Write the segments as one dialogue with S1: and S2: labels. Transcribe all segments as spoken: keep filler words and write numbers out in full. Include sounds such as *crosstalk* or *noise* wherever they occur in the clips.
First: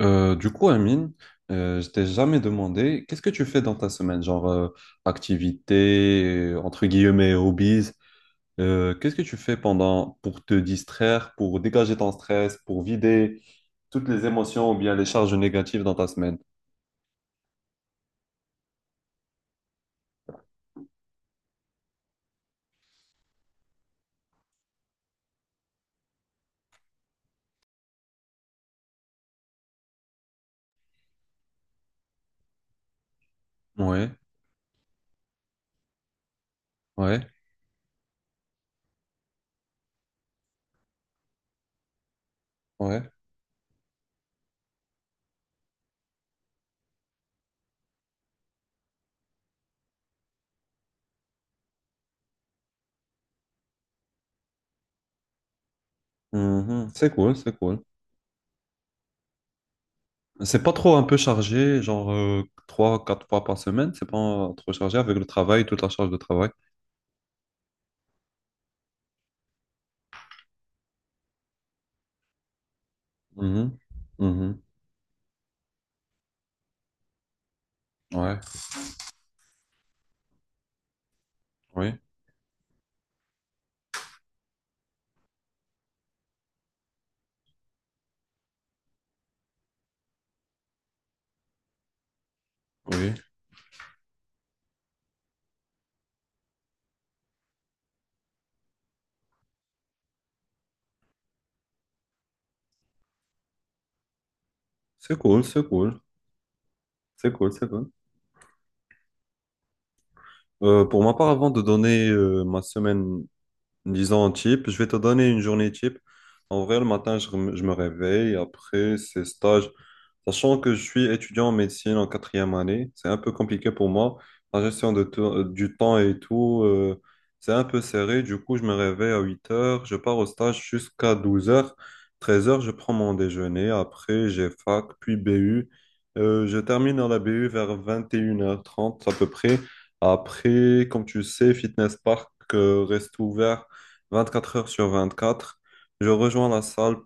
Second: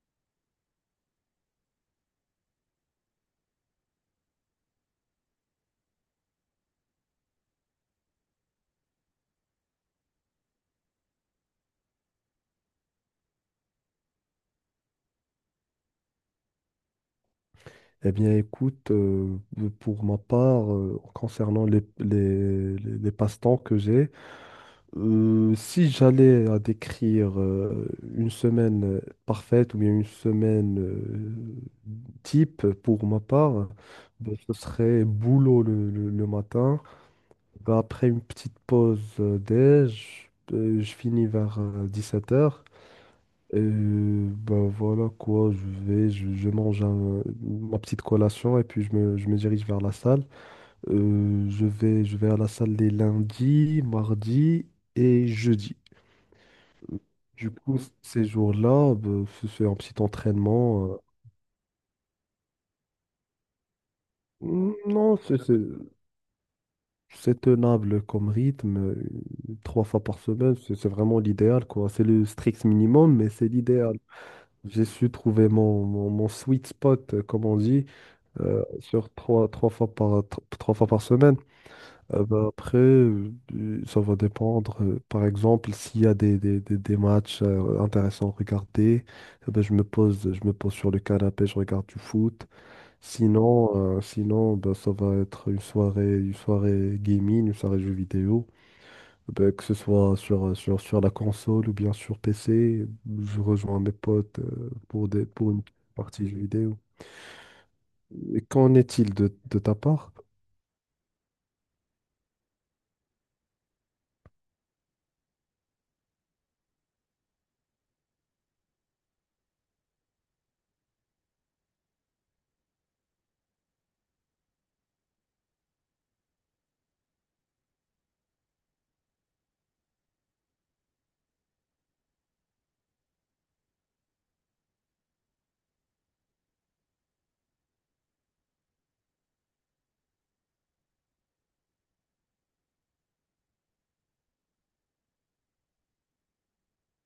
S1: Euh, du coup, Amine, euh, je t'ai jamais demandé, qu'est-ce que tu fais dans ta semaine, genre euh, activité, euh, entre guillemets, hobbies, euh, qu'est-ce que tu fais pendant pour te distraire, pour dégager ton stress, pour vider toutes les émotions ou bien les charges négatives dans ta semaine?
S2: Eh bien, écoute, euh, pour ma part, euh, concernant les, les, les- les passe-temps que j'ai, euh, si j'allais à décrire euh, une semaine euh, parfaite ou bien une semaine euh, type pour ma part,
S1: Ouais,
S2: ben, ce serait boulot le, le- le matin.
S1: ouais,
S2: Ben, après une petite pause euh, déj, euh, je finis vers euh, dix-sept heures.
S1: ouais.
S2: Et ben voilà quoi, je vais, je, je mange un- ma petite collation et puis je me, je me dirige vers la salle. Euh, je vais, je vais à la salle les lundis, mardis et jeudi.
S1: Mhm, c'est cool,
S2: Du
S1: c'est
S2: coup,
S1: cool.
S2: ces jours-là, ben, je fais un petit
S1: C'est pas
S2: entraînement.
S1: trop
S2: euh,
S1: un peu chargé, genre euh, trois, quatre fois par semaine, c'est pas trop chargé avec
S2: Non,
S1: le
S2: c'est c'est-
S1: travail, toute la charge de travail.
S2: c'est tenable comme rythme. euh, Trois fois par semaine, c'est c'est vraiment l'idéal, quoi. C'est le strict minimum, mais c'est
S1: Mhm,
S2: l'idéal.
S1: mhm,
S2: J'ai su trouver mon, mon, mon sweet spot, euh, comme on dit.
S1: ouais,
S2: euh, sur trois, trois fois par, tro- trois fois par semaine.
S1: oui,
S2: Euh, bah, après, euh, ça va dépendre. Euh, par exemple, s'il y a des, des, des, des matchs euh, intéressants à regarder, euh, bah, je me pose, je me pose sur le canapé, je regarde du foot.
S1: oui.
S2: Sinon, euh, sinon bah, ça va être une soirée, une soirée gaming, une soirée jeux vidéo. Bah, que ce soit sur, euh, sur, sur la console ou bien sur P C, je rejoins mes potes euh, pour
S1: C'est
S2: des,
S1: cool,
S2: pour une
S1: c'est cool,
S2: partie jeux vidéo.
S1: c'est cool, c'est cool.
S2: Et qu'en est-il de, de ta part?
S1: Euh, pour ma part, avant de donner euh, ma semaine, disons, type, je vais te donner une journée type. En vrai, le matin, je, rem- je me réveille. Après, c'est stage. Sachant que je suis étudiant en médecine en quatrième année, c'est un peu compliqué pour moi. La gestion de te- du temps et tout, euh, c'est un peu serré. Du coup, je me réveille à huit heures, je pars au stage jusqu'à douze heures. Treize heures, je prends mon déjeuner. Après, j'ai fac, puis B U. Euh, je termine à la B U vers vingt et une heures trente à peu près. Après, comme tu sais, Fitness Park, euh, reste ouvert vingt-quatre heures sur vingt-quatre. Je rejoins la salle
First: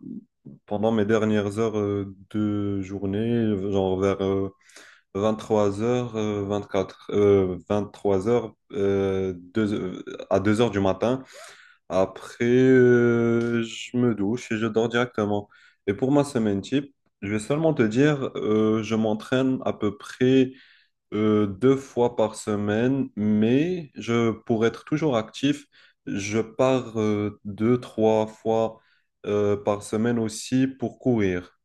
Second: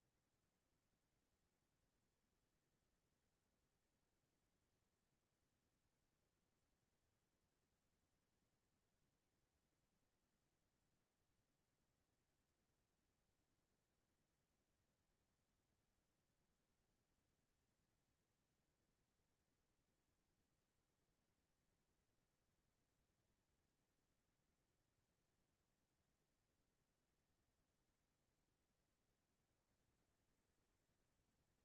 S1: pendant mes dernières heures euh, de journée, genre vers vingt-trois heures, vingt-quatre, euh, vingt-trois heures euh, deux- euh, à deux heures du matin. Après, euh, je me douche et je dors directement. Et pour ma semaine type, je vais seulement te dire, euh, je m'entraîne à peu près euh, deux fois par semaine, mais je, pour être toujours actif, je pars euh, deux, trois fois euh, par semaine aussi pour courir.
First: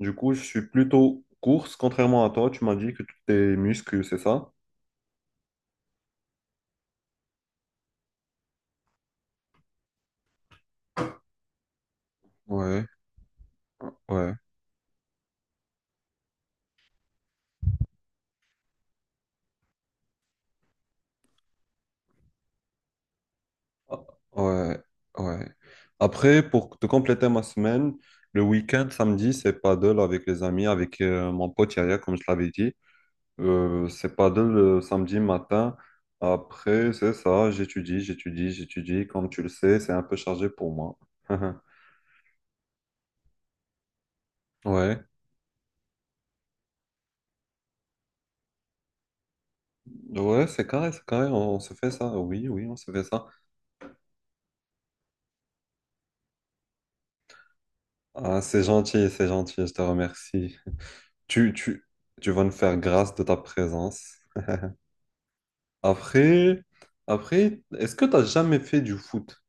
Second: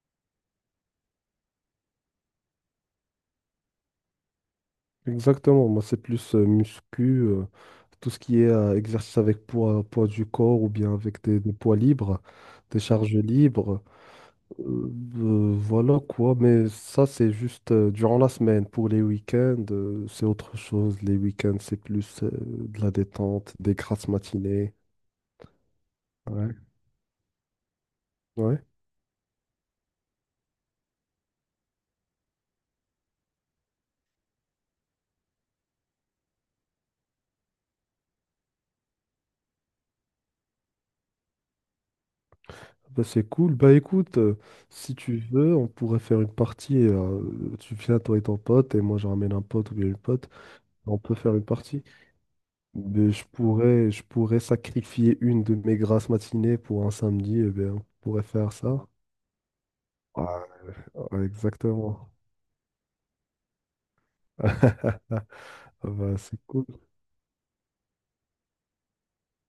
S1: Du coup, je suis plutôt course, contrairement à toi. Tu m'as dit que tu tes muscles, c'est ça?
S2: Exactement, moi c'est plus euh, muscu, euh, tout ce qui est euh, exercice avec poids, poids du corps ou bien avec des, des poids libres, des
S1: Ouais,
S2: charges libres.
S1: ouais,
S2: Euh, euh, voilà quoi, mais ça c'est juste euh, durant la semaine. Pour les week-ends, euh, c'est autre chose. Les week-ends, c'est plus euh, de la détente, des
S1: ah,
S2: grasses matinées.
S1: ouais, ouais. Après,
S2: Ouais.
S1: pour te compléter ma semaine, le
S2: Ouais,
S1: week-end, samedi, c'est paddle avec les amis, avec euh, mon pote Yaya, comme je l'avais dit. Euh, c'est paddle le samedi matin. Après, c'est ça, j'étudie, j'étudie, j'étudie. Comme tu le sais, c'est un peu chargé pour moi. *laughs*
S2: bah c'est cool. Bah écoute, euh, si
S1: Ouais.
S2: tu veux, on pourrait faire une partie. Euh, tu viens, toi et ton pote, et moi je ramène un pote ou bien une pote.
S1: Ouais, c'est carré,
S2: On
S1: c'est
S2: peut
S1: carré,
S2: faire une
S1: on, on se
S2: partie.
S1: fait ça. Oui, oui, on se fait
S2: Mais je
S1: ça.
S2: pourrais, je pourrais sacrifier une de mes grasses matinées pour un samedi. Et bien, on pourrait
S1: Ah,
S2: faire
S1: c'est
S2: ça.
S1: gentil, c'est gentil, je te
S2: Ouais,
S1: remercie.
S2: ouais,
S1: Tu, tu,
S2: exactement.
S1: tu vas me faire grâce de ta présence.
S2: *laughs* Ah bah, c'est
S1: Après,
S2: cool.
S1: après, est-ce que tu as jamais fait du foot?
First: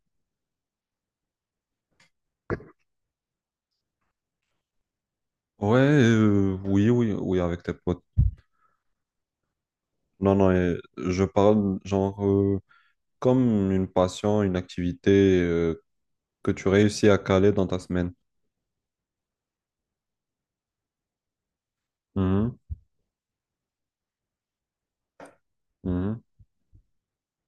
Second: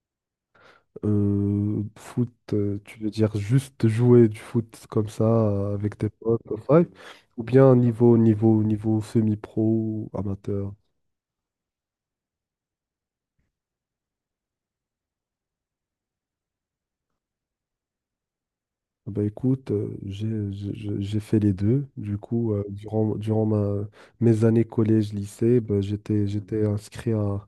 S2: Euh, foot, euh, tu veux dire juste jouer du foot comme ça euh,
S1: Ouais,
S2: avec tes potes,
S1: euh,
S2: au five,
S1: oui, oui, oui,
S2: ou
S1: avec tes
S2: bien
S1: potes.
S2: niveau niveau niveau semi-pro,
S1: Non, non,
S2: amateur?
S1: euh, je parle genre euh, comme une passion, une activité euh, que tu réussis à caler dans ta semaine.
S2: Ah bah écoute, euh, j'ai j'ai- j'ai- j'ai fait les deux. Du coup,
S1: Mhm,
S2: euh, durant durant ma, mes années collège lycée, bah,
S1: mhm,
S2: j'étais j'étais inscrit à,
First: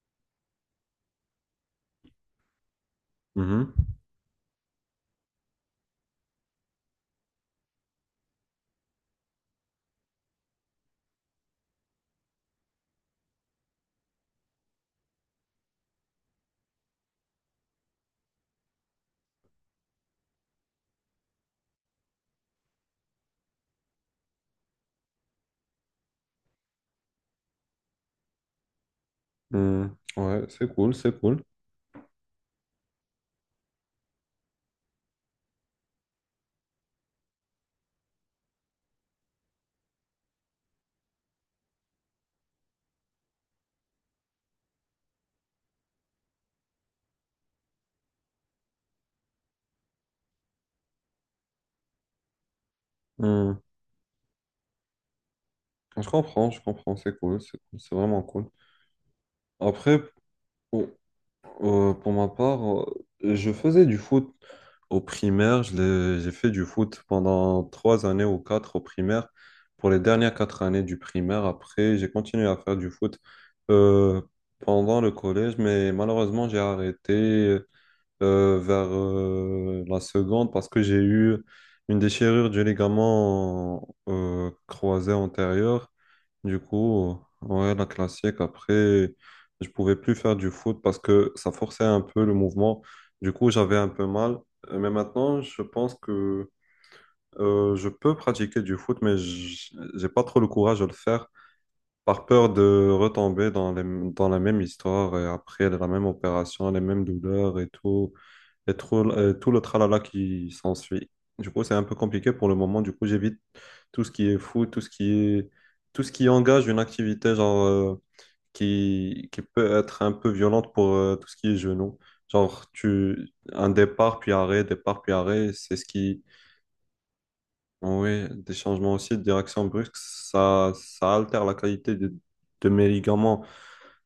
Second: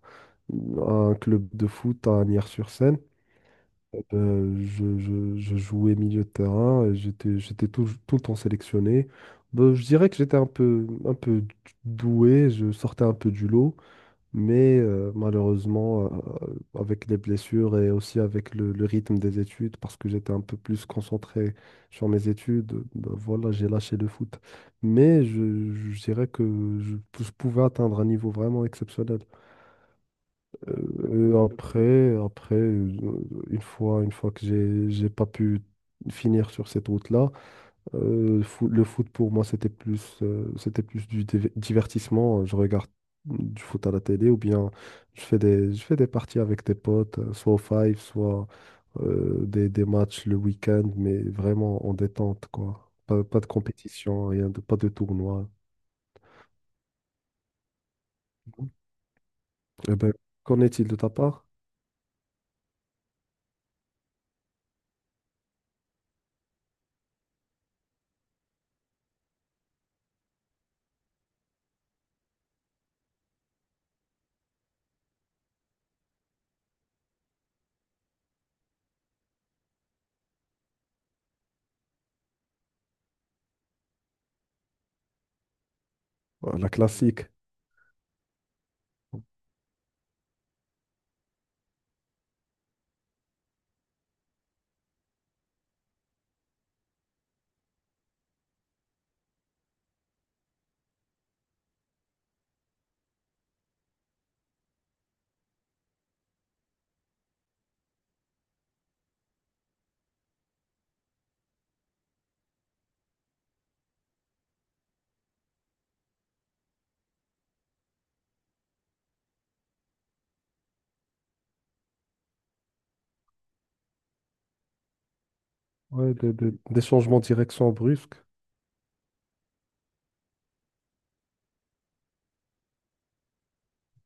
S2: à un club de foot à Nières-sur-Seine.
S1: mhm,
S2: Euh, je, je- je jouais milieu de terrain et j'étais, j'étais tout, tout le temps sélectionné. Ben, je dirais que j'étais un peu, un peu doué, je sortais un peu du lot, mais euh, malheureusement, euh, avec les blessures et aussi avec le, le rythme des études, parce que j'étais un peu plus concentré sur mes études, ben voilà, j'ai lâché le foot. Mais je, je dirais que je je pouvais atteindre un niveau vraiment exceptionnel.
S1: mhm. Ouais, c'est cool, c'est
S2: Euh,
S1: cool.
S2: euh, après, après, euh, une fois, une fois que j'ai, j'ai pas pu finir sur cette route-là, euh, fo- le foot pour moi c'était plus, euh, c'était plus du div- divertissement. Je regarde du foot à la télé ou bien je fais des, je fais des parties avec des potes, euh, soit au five, soit euh, des, des matchs le week-end, mais vraiment en détente quoi. Pas, pas de
S1: Mhm.
S2: compétition, rien de, pas de tournoi.
S1: Je comprends, je comprends, c'est cool, c'est cool, c'est vraiment cool.
S2: Eh
S1: Après,
S2: ben, qu'en
S1: pour,
S2: est-il de ta part?
S1: Euh, pour ma part, euh, je faisais du foot au primaire. Je l'ai- j'ai fait du foot pendant trois années ou quatre au primaire. Pour les dernières quatre années du primaire, après, j'ai continué à faire du foot euh, pendant le collège, mais malheureusement, j'ai arrêté. Euh, euh, vers euh, la seconde parce que j'ai eu une déchirure du ligament euh, croisé antérieur.
S2: Euh,
S1: Du
S2: La
S1: coup,
S2: classique.
S1: ouais, la classique. Après, je pouvais plus faire du foot parce que ça forçait un peu le mouvement. Du coup, j'avais un peu mal. Euh, Mais maintenant, je pense que euh, je peux pratiquer du foot, mais j- j'ai pas trop le courage de le faire par peur de retomber dans les- dans la même histoire et après la même opération, les mêmes douleurs et tout et tout, euh, tout le tralala qui s'ensuit. Du coup, c'est un peu compliqué pour le moment. Du coup, j'évite tout ce qui est fou, tout ce qui est, tout ce qui engage une activité genre, euh, qui, qui peut être un peu violente pour euh, tout ce qui est genou. Genre, tu, un départ puis arrêt, départ puis arrêt, c'est ce
S2: Ouais,
S1: qui.
S2: de- de- des changements de direction brusques.
S1: Oui, des changements aussi de direction brusque, ça, ça altère la qualité de, de mes ligaments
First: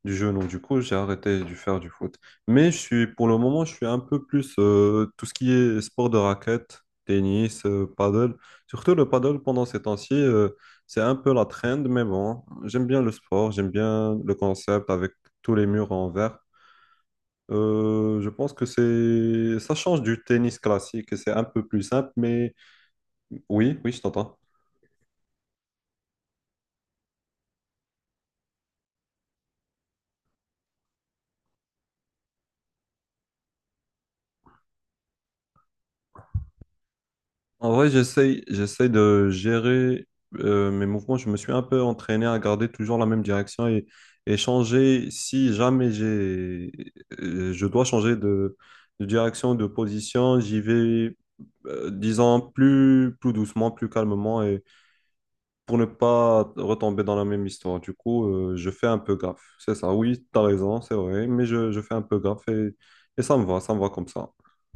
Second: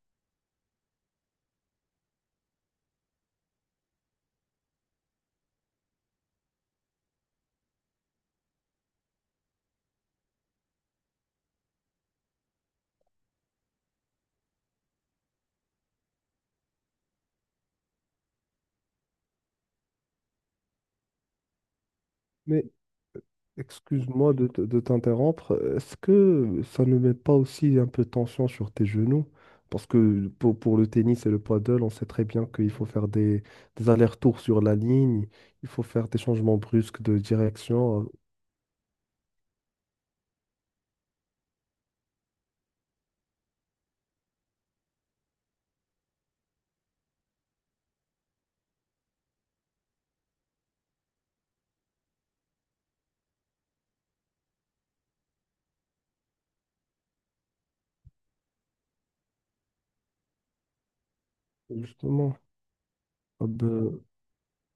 S1: du jeu. Donc, du coup, j'ai arrêté de faire du foot. Mais je suis, pour le moment, je suis un peu plus euh, tout ce qui est sport de raquette, tennis, euh, paddle. Surtout le paddle pendant ces temps-ci, euh, c'est un peu la trend, mais bon, j'aime bien le sport, j'aime bien le concept avec tous les murs en verre. Euh, je pense que c'est ça change du tennis classique et c'est un peu plus simple, mais
S2: Mais
S1: oui, oui, je
S2: excuse-moi
S1: t'entends.
S2: de, te- de t'interrompre. Est-ce que ça ne met pas aussi un peu de tension sur tes genoux? Parce que pour, pour le tennis et le paddle, on sait très bien qu'il faut faire des, des allers-retours sur la ligne, il faut faire des changements brusques de
S1: En vrai,
S2: direction.
S1: j'essaye, j'essaye de gérer euh, mes mouvements. Je me suis un peu entraîné à garder toujours la même direction et, et changer si jamais j'ai, euh, je dois changer de, de direction, de position. J'y vais, euh, disons, plus, plus doucement, plus calmement et pour ne pas retomber dans la même histoire. Du coup, euh, je fais un peu gaffe. C'est ça. Oui, t'as raison, c'est vrai, mais je, je fais un peu
S2: Justement,
S1: gaffe et, et ça me
S2: euh,
S1: va, ça me va
S2: ben,
S1: comme ça.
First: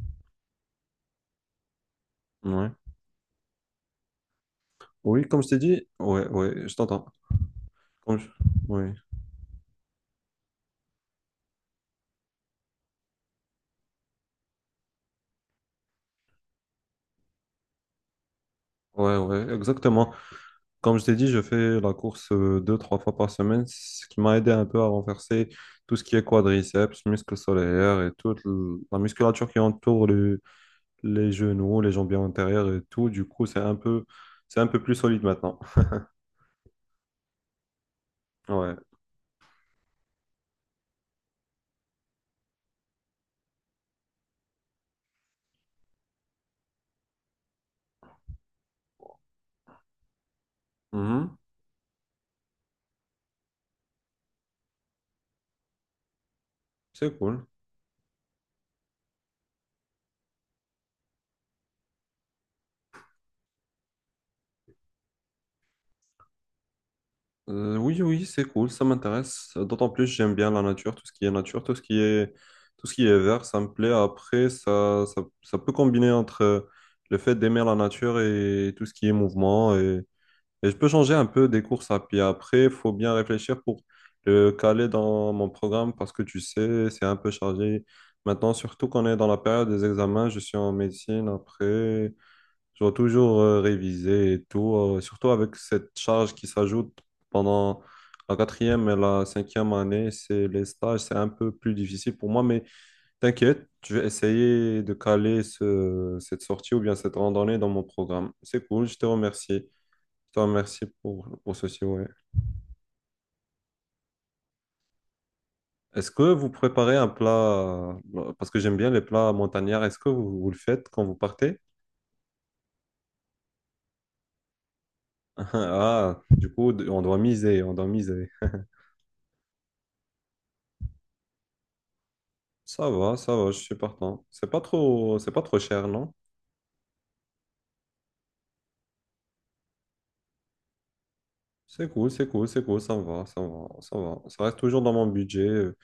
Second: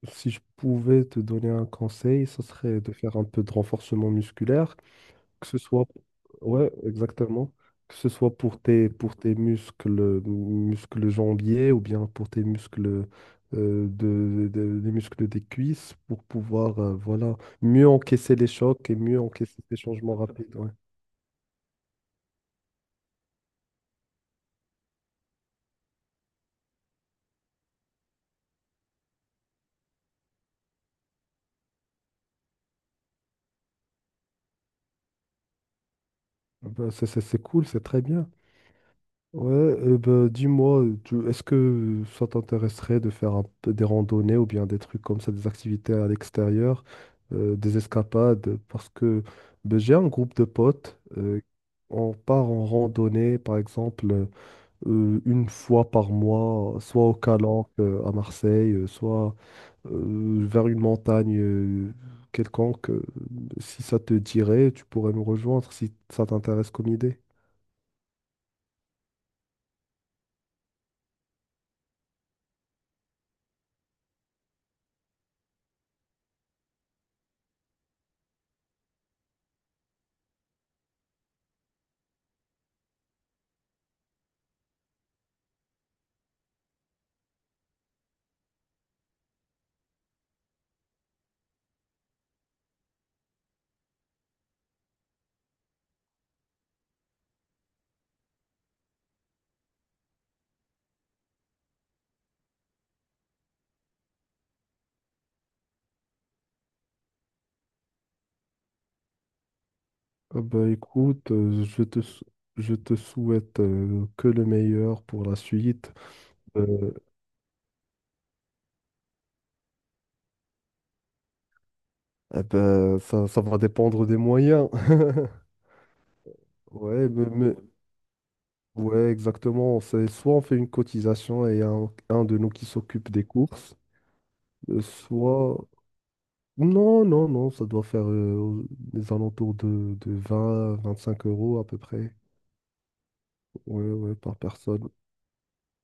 S2: si je pouvais te donner un conseil, ce
S1: Ouais.
S2: serait de faire un peu de renforcement musculaire
S1: Oui, comme
S2: que
S1: je t'ai
S2: ce soit,
S1: dit, ouais, ouais,
S2: ouais,
S1: je t'entends.
S2: exactement, que ce
S1: Comme je-
S2: soit pour tes,
S1: Oui,
S2: pour tes muscles, muscles jambiers ou bien pour tes muscles, euh, de, de- des muscles des cuisses pour pouvoir, euh, voilà, mieux encaisser les chocs et
S1: ouais,
S2: mieux
S1: ouais,
S2: encaisser ces
S1: exactement.
S2: changements rapides. Ouais.
S1: Comme je t'ai dit, je fais la course euh, deux, trois fois par semaine, ce qui m'a aidé un peu à renverser tout ce qui est quadriceps, muscles solaires et toute l- la musculature qui entoure le- les genoux, les jambiers antérieurs et tout. Du coup, c'est un peu, c'est un peu plus solide maintenant.
S2: Ah ben, c'est c'est- c'est cool, c'est très bien.
S1: Ouais.
S2: Ouais, euh, bah, dis-moi, tu- est-ce que ça t'intéresserait de faire un peu des randonnées ou bien des trucs comme ça, des activités à l'extérieur, euh, des escapades? Parce que ben j'ai un groupe de potes,
S1: Mhm.
S2: euh, on part en randonnée, par exemple, euh, une fois par mois, soit au
S1: C'est cool.
S2: Calanque, euh, à Marseille, euh, soit euh, vers une montagne euh, quelconque. Euh, Si ça te dirait, tu pourrais nous rejoindre si ça t'intéresse comme idée.
S1: Euh, oui, oui, c'est cool, ça m'intéresse. D'autant plus, j'aime bien la nature, tout ce qui est nature, tout ce qui est, tout ce qui est vert, ça me plaît. Après, ça, ça, ça peut combiner entre euh, le fait d'aimer la nature et tout ce qui est mouvement. Et, et je peux changer un peu des courses à pied. Après, il faut bien réfléchir pour le caler dans mon programme parce que tu sais, c'est un peu chargé. Maintenant, surtout qu'on est dans la période des examens, je suis en médecine après. Je dois toujours euh, réviser et tout, euh, surtout avec cette charge qui s'ajoute pendant la quatrième et la cinquième année, c'est les stages, c'est un peu plus difficile pour moi, mais t'inquiète, je vais essayer de caler ce- cette sortie ou bien cette randonnée dans mon programme. C'est cool, je te remercie. Je te
S2: Ah bah
S1: remercie
S2: écoute,
S1: pour, pour
S2: euh, je
S1: ceci,
S2: te,
S1: ouais.
S2: sou- je te souhaite euh, que le meilleur pour la suite.
S1: Est-ce que vous
S2: Euh,
S1: préparez un plat, euh, parce que j'aime bien les plats montagnards, est-ce que vous, vous le faites quand vous partez?
S2: eh ben, ça, ça va dépendre des moyens.
S1: *laughs*
S2: *laughs*
S1: Ah, du coup, on
S2: Ouais,
S1: doit
S2: mais, mais-
S1: miser, on doit miser.
S2: ouais, exactement. C'est soit on fait une cotisation et un, un de nous qui
S1: Ça
S2: s'occupe
S1: va,
S2: des
S1: ça va, je suis
S2: courses,
S1: partant. C'est pas
S2: euh,
S1: trop, c'est pas
S2: soit...
S1: trop cher, non?
S2: Non, non, non, ça doit faire euh, des alentours de, de vingt, vingt-cinq euros à peu
S1: C'est cool,
S2: près.
S1: c'est cool, c'est cool, ça me va, ça me va,
S2: Ouais,
S1: ça me
S2: ouais,
S1: va.
S2: par
S1: Ça reste toujours
S2: personne.
S1: dans mon budget. euh.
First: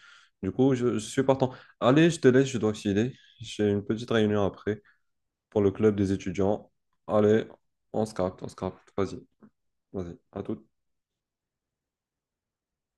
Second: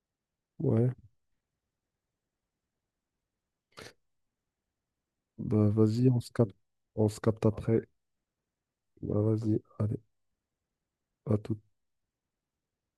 S1: Du coup,
S2: Ouais,
S1: je, je suis partant. Allez, je te laisse, je dois filer. J'ai une petite réunion après pour
S2: bah
S1: le club
S2: vas-y,
S1: des
S2: on se capte,
S1: étudiants.
S2: on se
S1: Allez,
S2: capte après.
S1: on se capte, on se capte. Vas-y,
S2: Bah vas-y, allez,
S1: vas-y, à tout.
S2: à tout.